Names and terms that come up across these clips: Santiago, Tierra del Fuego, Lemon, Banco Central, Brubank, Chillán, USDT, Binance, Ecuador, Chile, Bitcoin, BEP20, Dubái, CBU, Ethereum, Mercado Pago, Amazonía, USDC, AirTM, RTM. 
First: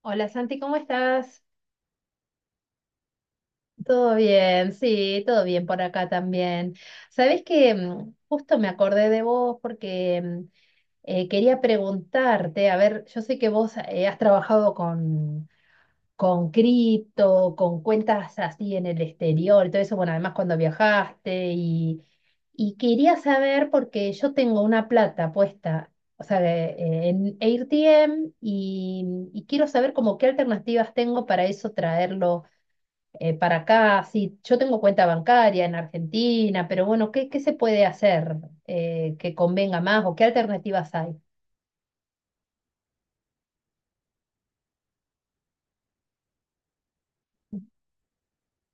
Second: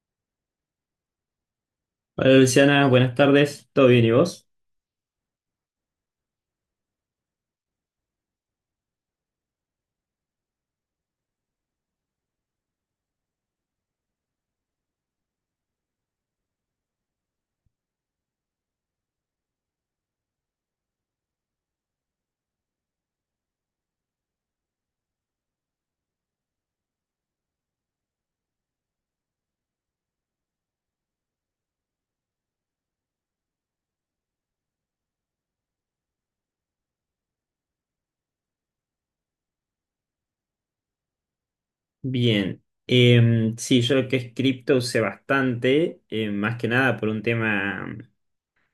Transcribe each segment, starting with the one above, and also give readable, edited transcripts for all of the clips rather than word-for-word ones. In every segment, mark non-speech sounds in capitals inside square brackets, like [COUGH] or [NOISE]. Hola Santi, ¿cómo estás? Hola Luciana, buenas tardes. ¿Todo bien y Todo vos? bien, sí, todo bien por acá también. Sabés que justo me acordé de vos porque quería preguntarte, a ver, yo sé que vos has trabajado con cripto, con cuentas así en el exterior y todo eso, bueno, además cuando viajaste y quería saber porque yo tengo una plata puesta, o sea, en AirTM y quiero saber como qué alternativas tengo para eso traerlo para acá, sí, yo tengo cuenta bancaria en Argentina, pero bueno, ¿qué se puede hacer que convenga más o qué alternativas hay? Bien. Sí, yo lo que es cripto usé bastante, más que nada por un tema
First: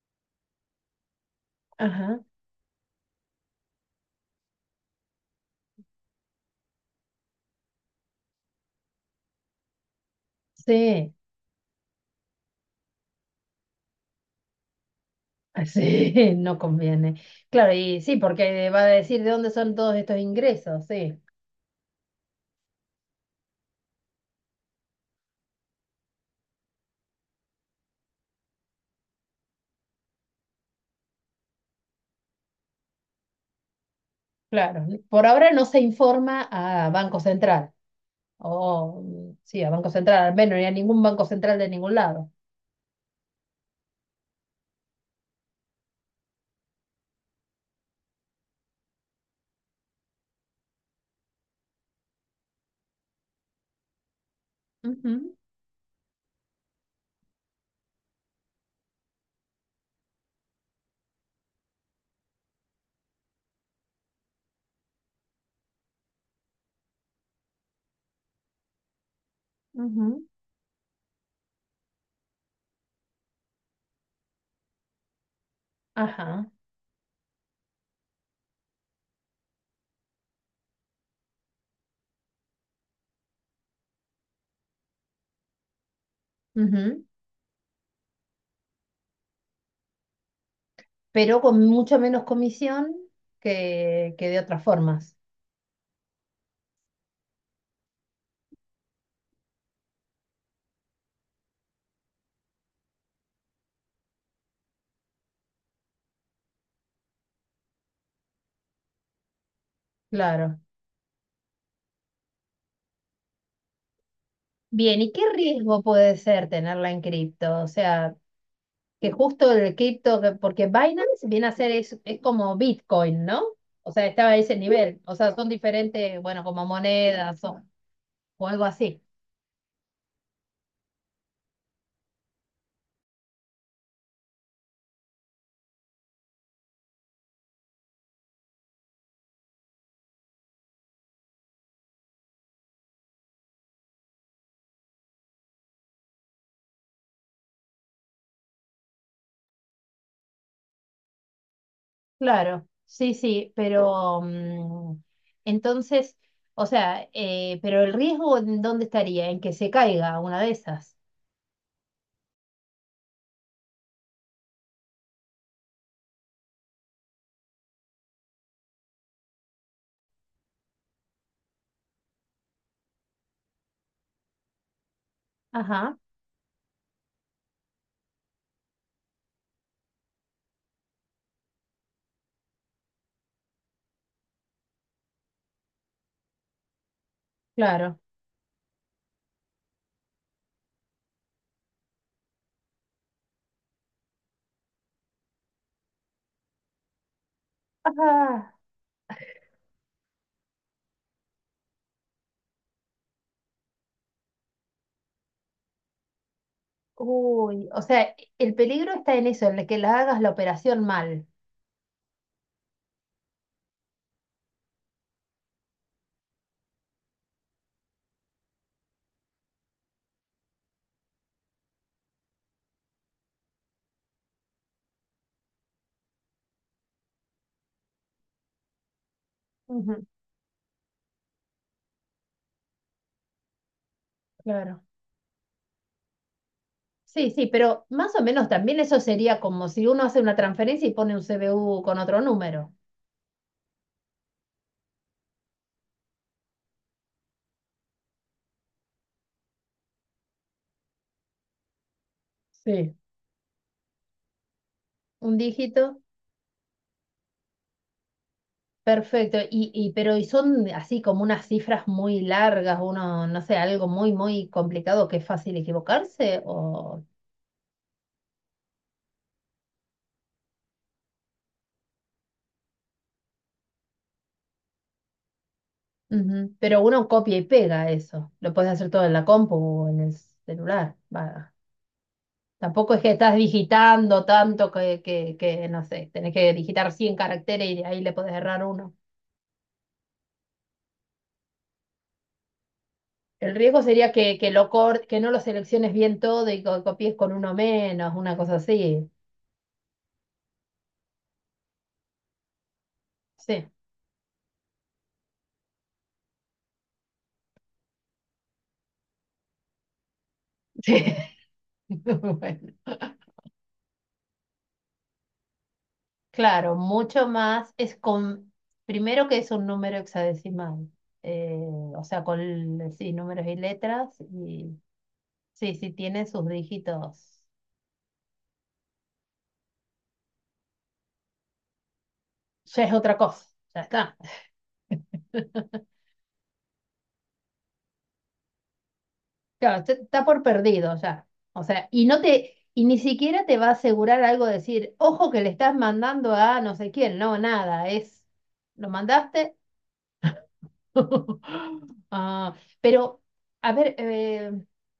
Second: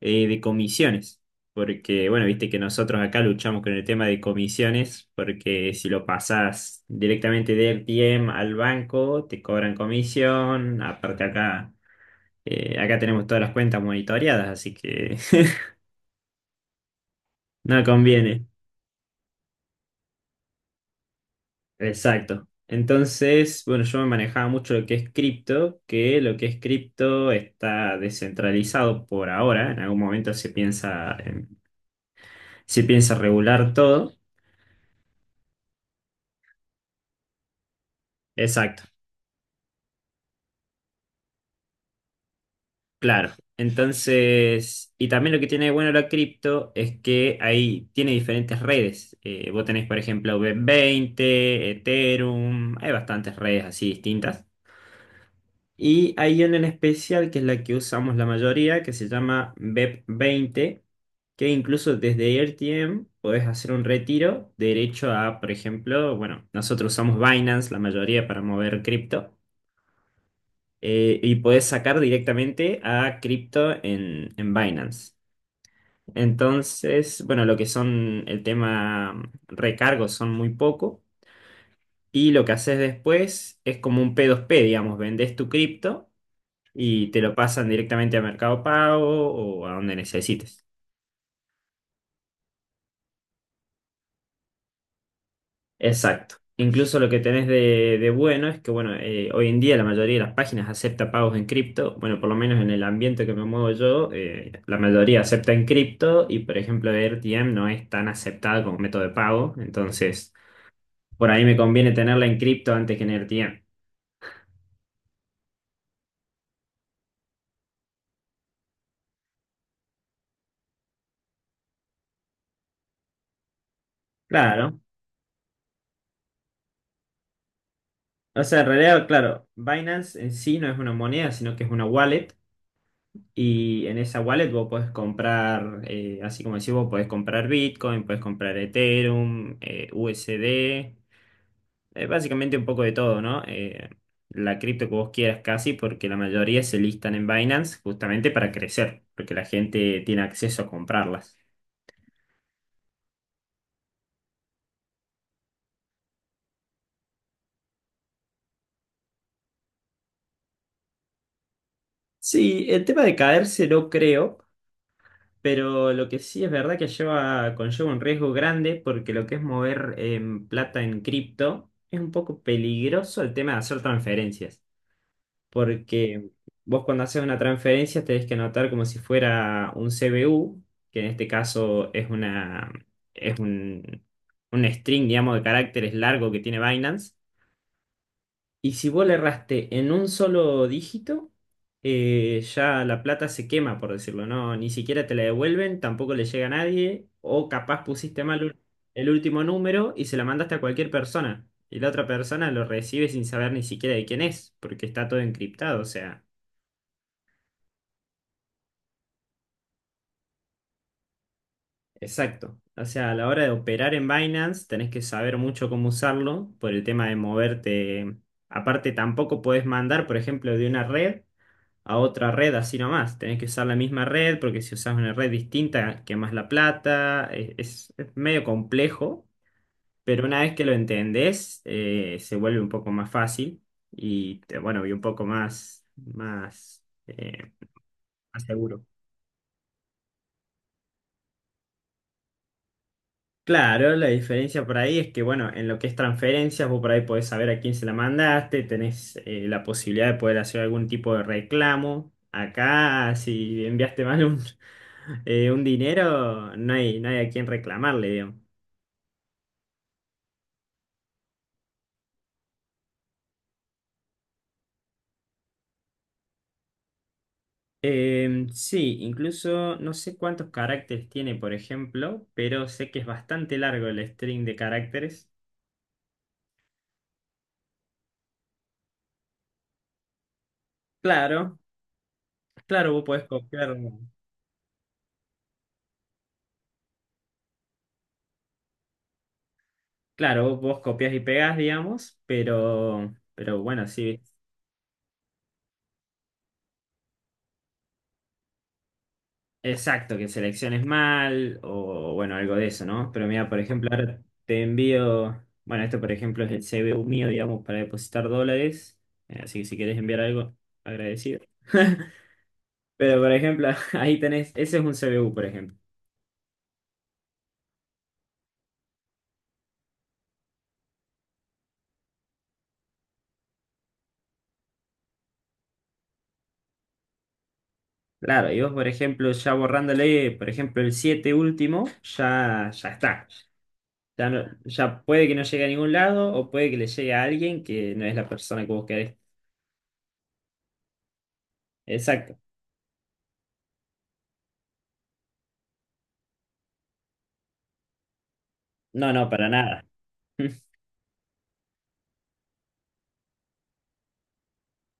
de comisiones. Porque, Ajá, bueno, viste que nosotros acá luchamos con el tema de comisiones, porque si lo pasás directamente de RTM al banco, te cobran comisión. sí, Aparte acá, acá tenemos todas las cuentas monitoreadas, así que [LAUGHS] [LAUGHS] sí, no conviene. Claro, no y sí, conviene. porque va a decir de dónde son todos estos ingresos, sí, Exacto. Entonces, bueno, yo me manejaba mucho lo que es cripto, que lo que es cripto está descentralizado por ahora. En algún momento se piensa regular todo. claro. Por ahora no se informa a Banco Central, Exacto, o sí, a Banco Central, al menos, ni a ningún Banco Central de ningún lado. claro. Entonces, y también lo que tiene de bueno la cripto es que ahí tiene diferentes redes. Vos tenés, por ejemplo, B20, Ethereum, hay bastantes redes así distintas. Ujú, Y hay una en especial que es la que usamos la mayoría, que se llama BEP20, que incluso desde RTM podés hacer un retiro derecho a, por ejemplo, bueno, nosotros usamos Binance la mayoría para mover cripto, ujú, y podés sacar directamente a cripto en Binance. ajá. Entonces, bueno, lo que son el tema recargos son muy poco. Y lo que haces después es como un P2P, digamos, vendés tu cripto Ujú. y te lo pasan directamente a Mercado Pago o a donde necesites. Pero con mucho menos comisión que de otras formas. Exacto. Incluso lo que tenés de bueno es que, bueno, hoy en día la mayoría de las páginas acepta pagos en cripto. Bueno, por lo menos en el ambiente que me muevo yo, la mayoría acepta en cripto y, por ejemplo, R T M no es tan aceptada como método de pago. Entonces, Claro. por ahí me conviene tenerla en cripto antes que en R T M. Bien, ¿y qué riesgo puede ser tenerla en cripto? O sea, que justo el cripto, porque Binance viene a ser, es como Bitcoin, ¿no? O sea, estaba a ese Claro. nivel. O sea, son diferentes, bueno, como monedas o, O o sea, algo en así. realidad, claro, Binance en sí no es una moneda, sino que es una wallet. Y en esa wallet vos podés comprar, así como decís vos, podés comprar Bitcoin, podés comprar Ethereum, USD, básicamente un poco de todo, ¿no? La cripto que vos quieras casi, porque la mayoría se listan en Binance justamente para crecer, porque la gente tiene acceso a comprarlas. Claro, sí, sí, pero entonces, o sea, pero el riesgo, ¿en dónde estaría? En que se caiga una de esas. Sí, el tema de caerse no creo, pero lo que sí es verdad que lleva, conlleva un riesgo grande porque lo que es mover plata en cripto es un poco peligroso el tema de hacer transferencias. Ajá, Porque vos cuando haces una transferencia tenés que anotar como si fuera un CBU, que en este caso es una, es un string, digamos, de caracteres largo que tiene Binance. claro. Y si vos le erraste en un solo dígito, ya la plata se quema, por decirlo, ¿no? Ni siquiera te la devuelven, tampoco le llega a nadie, o capaz Ajá. El último número y se la mandaste a cualquier persona. Y la otra persona lo recibe sin saber ni siquiera de quién es, porque está todo encriptado, o sea. Uy, o sea, el peligro está en eso, en el que la hagas la operación mal. Exacto. O sea, a la hora de operar en Binance tenés que saber mucho cómo usarlo por el tema de moverte. Aparte, tampoco podés mandar, por ejemplo, de una red a otra red así nomás. Tenés que usar la misma red porque si usás una red distinta, quemás la plata. Es medio complejo, Ujú, pero una vez que lo entendés, se vuelve un poco más fácil y, claro. bueno, y un poco más, Sí, sí, pero más o más menos también seguro. eso sería como si uno hace una transferencia y pone un CBU con otro número, Claro, la diferencia por ahí es que, bueno, en lo que es transferencias, vos por ahí podés saber a quién se la mandaste, tenés la posibilidad de poder hacer algún tipo de reclamo. sí, Acá, si enviaste mal un, [LAUGHS] un un dígito, dinero, no hay a quién reclamarle, digamos. perfecto. Y pero y son así como unas cifras muy largas, uno, no sé, algo muy, muy complicado que es fácil equivocarse, o Sí, incluso no sé cuántos caracteres tiene, por ejemplo, pero sé que es bastante largo el string de caracteres. ujú, pero uno copia y pega eso. Lo puedes hacer todo en la compu o en el celular. Va. Claro, Tampoco claro, es vos que podés estás copiar, digitando tanto que, no sé, tenés que digitar 100 caracteres y de ahí le podés errar uno. claro, vos copias y pegás, digamos, El pero riesgo bueno, sería sí. Que no lo selecciones bien todo y copies con uno menos, una cosa así. Exacto, que selecciones mal o bueno, algo de eso, ¿no? Pero mira, por Sí, ejemplo, ahora te envío, bueno, esto por ejemplo es el CBU mío, digamos, para depositar dólares, así que si quieres enviar algo, [LAUGHS] sí. agradecido. [LAUGHS] Bueno, Pero por ejemplo, [LAUGHS] ahí tenés, ese es un CBU, por ejemplo. claro, mucho más es con, primero que es un número hexadecimal, eh, o sea, con, sí, números y letras, y sí, sí tiene sus dígitos. Claro, y vos, por ejemplo, ya borrándole, por ejemplo, el 7 último, Ya ya es otra está. cosa, ya está. Ya, ya puede que no llegue a ningún lado o puede que le llegue a alguien que no es la persona que vos querés. Claro, está por perdido ya. O sea, y no Exacto. te, y ni siquiera te va a asegurar algo de decir, ojo que le estás mandando a no sé quién, no, nada, es, ¿lo No, no, para mandaste? nada. [LAUGHS] [LAUGHS] Ah, pero, a ver,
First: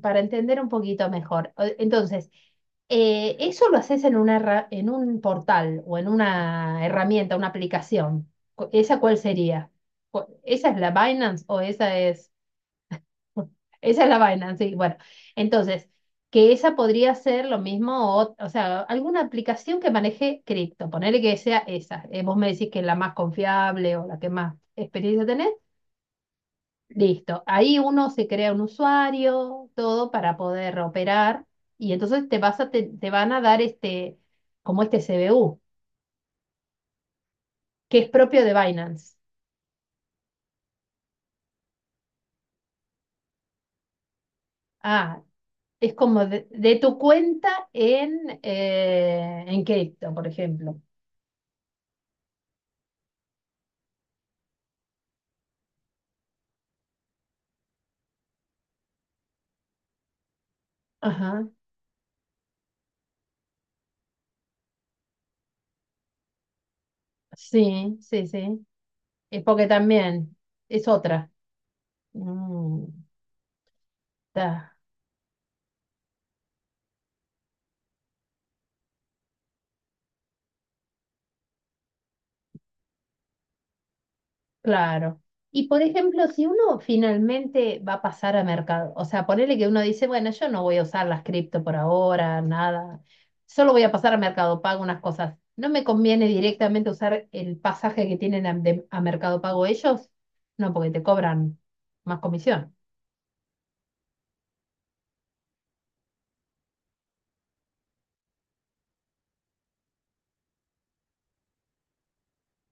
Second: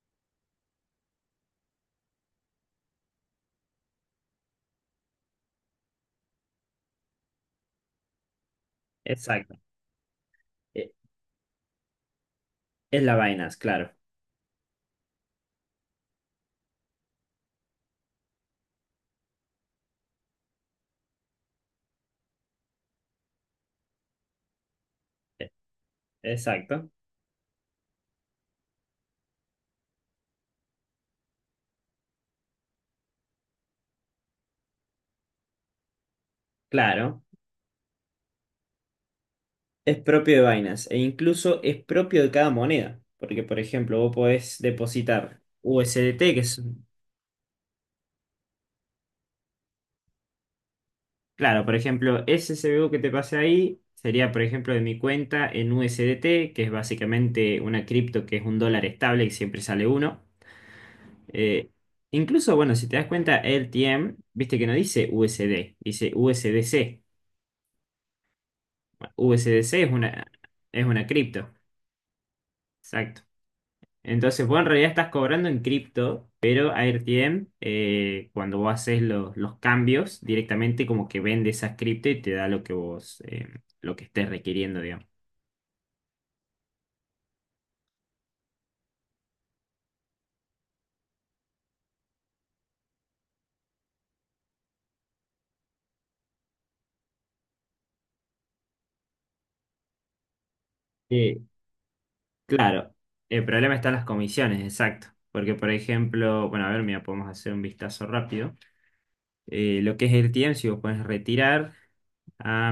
para entender un poquito mejor, entonces, eso lo haces en una, en un portal o en una herramienta, una aplicación. ¿Esa cuál Exacto. sería? ¿Esa es la Binance o esa es... Es la Binance, claro. Esa es la vaina, sí. Bueno, entonces, que esa podría ser lo mismo, o sea, alguna aplicación que maneje cripto, ponele que sea esa. Vos me decís que es la más confiable o la que más experiencia tenés. E- Exacto, Listo. Ahí uno se crea un usuario, todo para poder operar, y entonces te van a dar este, como este CBU, claro. que es propio de Binance. Es propio de Binance e incluso es propio de cada moneda. Porque, por ejemplo, vos podés Ah, depositar es como USDT, que de, es, de tu cuenta en cripto, por ejemplo. claro, por ejemplo, ese CBU que te pasé ahí sería, por ejemplo, de mi cuenta en USDT, que es básicamente una cripto que es un dólar estable, y siempre sale uno. Ajá. Eh, Incluso, bueno, si te das cuenta, LTM, viste que no dice USD, dice USDC. Sí, sí, sí. Es USDC porque es una, también es es una otra. cripto. Mm, Exacto. Entonces, vos en está, realidad estás cobrando en cripto, pero AirTM, cuando vos haces los cambios, directamente como que vende esas cripto y te da lo que vos, lo que estés requiriendo, digamos. claro. Y por ejemplo, si uno finalmente va a pasar a mercado, o sea, ponerle que uno dice, bueno, yo no voy a usar las cripto por ahora, nada, solo voy a pasar a Mercado Pago unas cosas. ¿No me conviene directamente usar el pasaje que tienen a, a Mercado Pago ellos? No, porque te Eh, cobran más comisión. claro, el problema está en las comisiones, exacto. Porque, por ejemplo, bueno, a ver, mira, podemos hacer un vistazo rápido. Lo que es AirTM, si vos pones retirar a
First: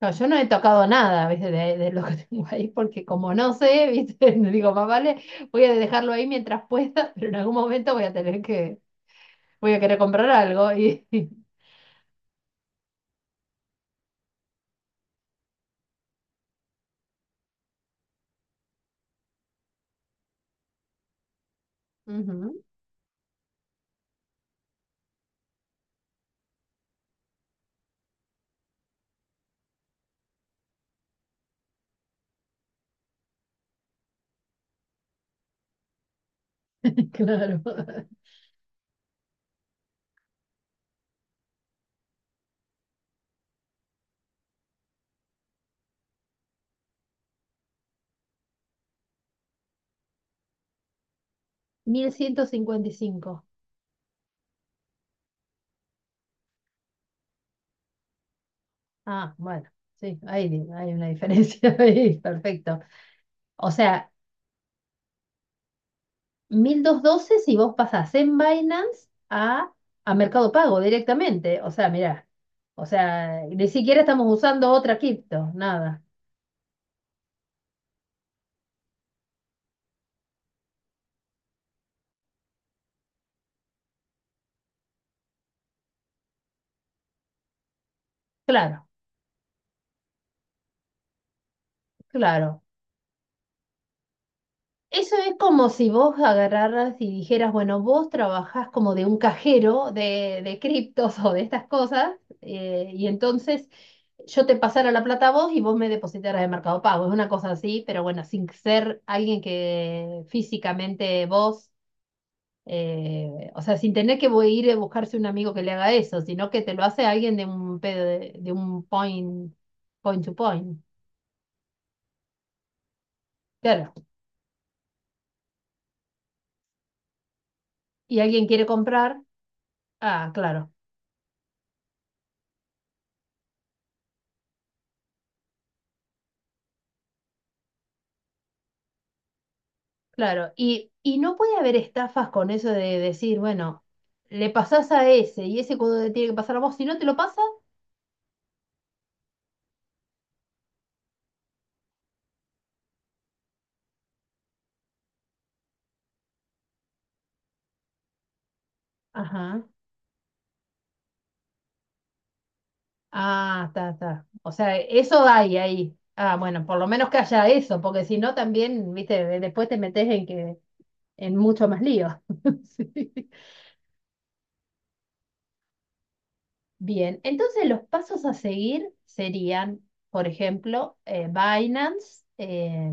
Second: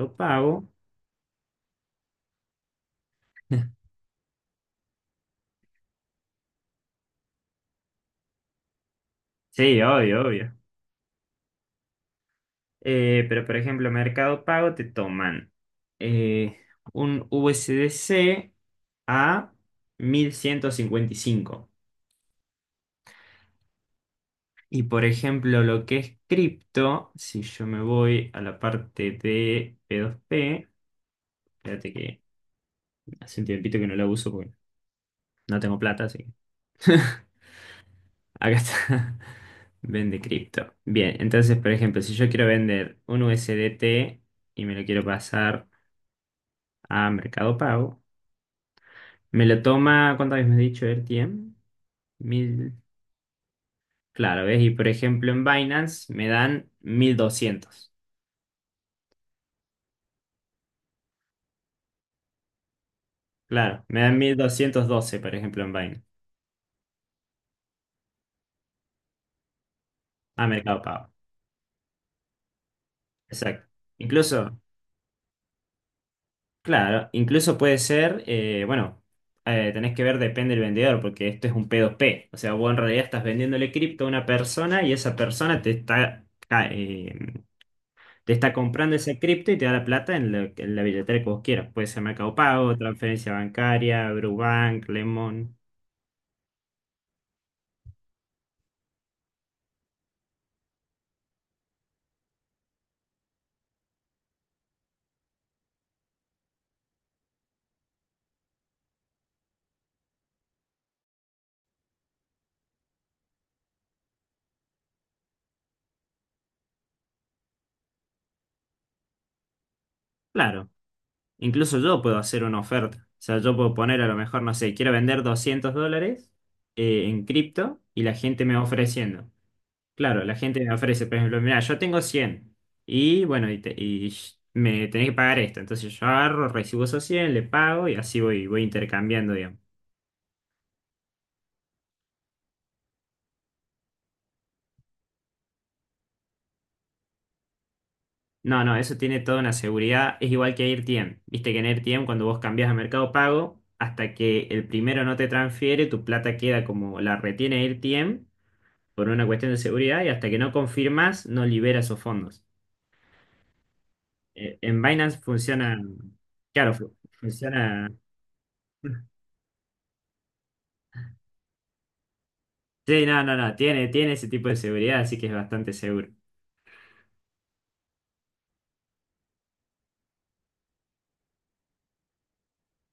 No, yo no he Pago. tocado nada, ¿viste? De lo que tengo ahí, porque como no sé, [LAUGHS] ¿viste? [LAUGHS] Digo, más vale, voy a dejarlo ahí mientras pueda, [LAUGHS] pero en algún momento voy a Sí, querer obvio, comprar obvio. algo. Y... [LAUGHS] Pero por ejemplo, Mercado Pago te toman eh, un USDC a 1155. Ujú, Y por ejemplo, lo que es cripto, si yo me voy a la parte de P2P, espérate que hace un tiempito que no la uso porque no tengo plata, así que [LAUGHS] [LAUGHS] claro. acá está. Vende cripto. Bien, entonces, por ejemplo, si yo quiero vender un USDT y me lo quiero pasar a Mercado Pago, me lo toma, ¿cuántas veces me has dicho el tiempo? mil ciento 1000. cincuenta y cinco Claro, ¿ves? Y por ejemplo en Binance me dan 1200. Ah, bueno, sí, ahí hay una diferencia [LAUGHS] ahí, perfecto. O Claro, me sea, dan 1212 por ejemplo, en Binance. 1.212 si vos pasás en Binance a Ah, Mercado Pago Mercado Pago. directamente. O sea, mirá, o sea, ni Exacto. siquiera estamos Incluso, usando otra cripto, nada. claro, incluso puede ser, bueno, tenés que ver, depende del vendedor, porque esto es un p dos p. O sea, vos en realidad estás vendiéndole cripto a una persona y esa persona te está, te está Claro. comprando esa cripto y te da la plata en la billetera que vos quieras. Puede ser Mercado Claro. Pago, transferencia bancaria, Brubank, Eso es Lemon. como si vos agarraras y dijeras, bueno, vos trabajás como de un cajero de criptos o de estas cosas, y entonces yo te pasara la plata a vos y vos me depositaras de Mercado Pago. Es una cosa así, pero bueno, sin ser alguien que físicamente vos, o sea, sin tener que ir a buscarse un amigo que le haga eso, sino que te lo hace alguien de un, pedo de un point to Claro, point. incluso yo puedo hacer una oferta. O sea, yo puedo poner Claro. a lo mejor, no sé, quiero vender $200 en cripto y la Y gente alguien me va quiere comprar, ofreciendo. Claro, ah, la gente claro. me ofrece, por ejemplo, mira, yo tengo 100 y bueno, me tenés que pagar esto. Entonces yo agarro, recibo esos 100, le pago y así voy, voy intercambiando, digamos. Claro, y no puede haber estafas con eso de decir, bueno, le pasás a ese y ese cuando te tiene que pasar a vos, si no te lo pasa, No, no, eso tiene toda una seguridad. Es igual que AirTM. Viste que en AirTM, cuando vos cambias a Mercado Pago, hasta que el primero no te transfiere, tu plata queda como la retiene AirTM por una cuestión de ajá, seguridad y hasta que no confirmas, no libera esos fondos. ah, está, está. O sea, En Binance eso hay funciona. ahí. Ah, bueno, Claro, por lo menos que haya eso, funciona. porque si no también, viste, después te metes en mucho más lío. [LAUGHS] Sí, Sí. no, no, no. Tiene ese tipo de seguridad, así que es bastante seguro. Bien, entonces los pasos a seguir serían, por ejemplo, Binance,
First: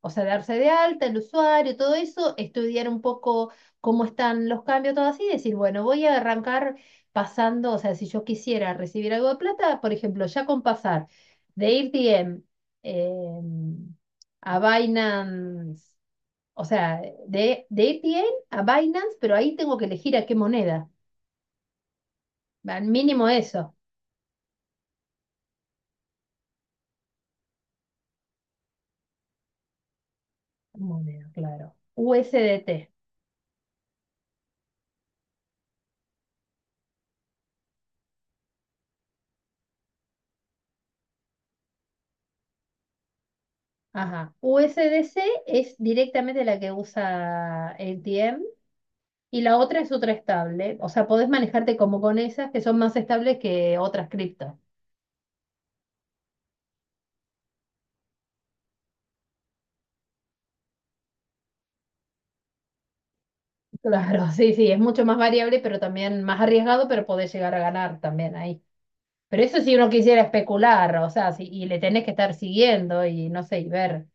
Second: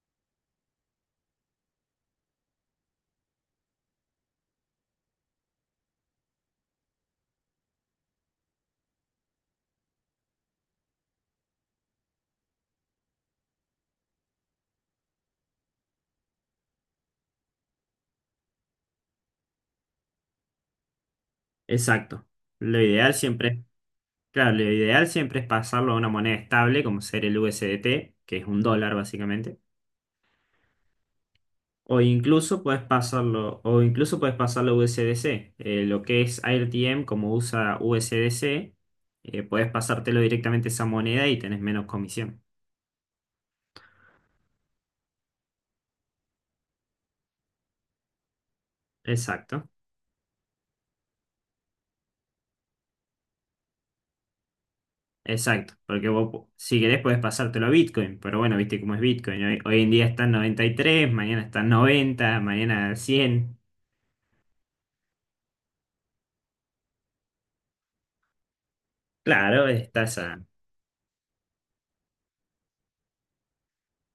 o sea, darse de alta el usuario, todo eso, estudiar un poco cómo están los cambios, todo así, y decir, bueno, voy a arrancar pasando, o sea, si yo quisiera recibir algo de plata, por ejemplo, ya con pasar de AirDM a Binance, o sea, de a AirDM a Binance, pero ahí tengo que elegir a qué moneda, Exacto. Lo al ideal mínimo siempre, eso. claro, lo ideal siempre es pasarlo a una moneda estable, como ser el USDT, que es un dólar básicamente. Moneda, claro. USDT. O incluso puedes pasarlo a U S D C. Lo que es AirTM, como usa USDC, puedes pasártelo directamente a esa moneda y tenés menos comisión. Ajá. USDC es directamente la que usa ATM y la Exacto, otra es otra estable. O sea, podés manejarte como con esas que son más estables que otras criptos. [LAUGHS] exacto. Porque vos, si querés, puedes pasártelo a Bitcoin. Pero bueno, viste cómo es Bitcoin. Hoy en día está en 93, mañana está en 90, mañana 100. Claro, sí, sí, es mucho más variable, pero también más arriesgado, pero podés llegar a ganar también ahí. Pero eso Claro, si uno estás quisiera a… especular, o sea, si, y le tenés que estar siguiendo y no sé, y ver.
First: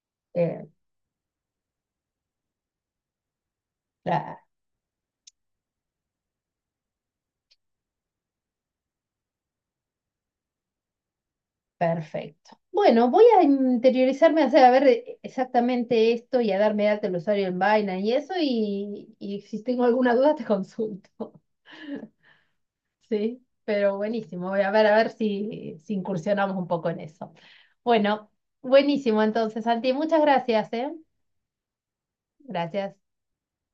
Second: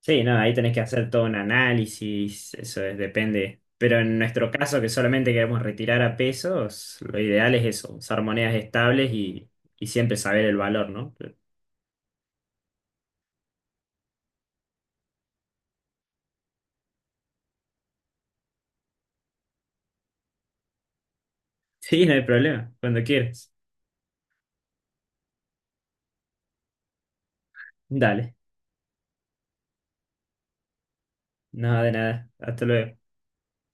Sí, no, ahí eh, tenés que hacer todo un análisis, eso es, depende. Pero en la- nuestro caso, que solamente queremos retirar a pesos, lo ideal es eso, usar monedas estables y siempre saber el valor, ¿no? [LAUGHS] Perfecto. Bueno, voy a interiorizarme, a hacer a ver exactamente esto y a darme data del usuario en Binance y eso, y si tengo alguna duda te consulto. [LAUGHS] Sí, no hay problema, cuando Sí, quieras. pero buenísimo. Voy a ver si incursionamos un poco en eso. Bueno, Dale, buenísimo entonces, Santi. Muchas gracias, ¿eh? nada de nada. Hasta Gracias. luego.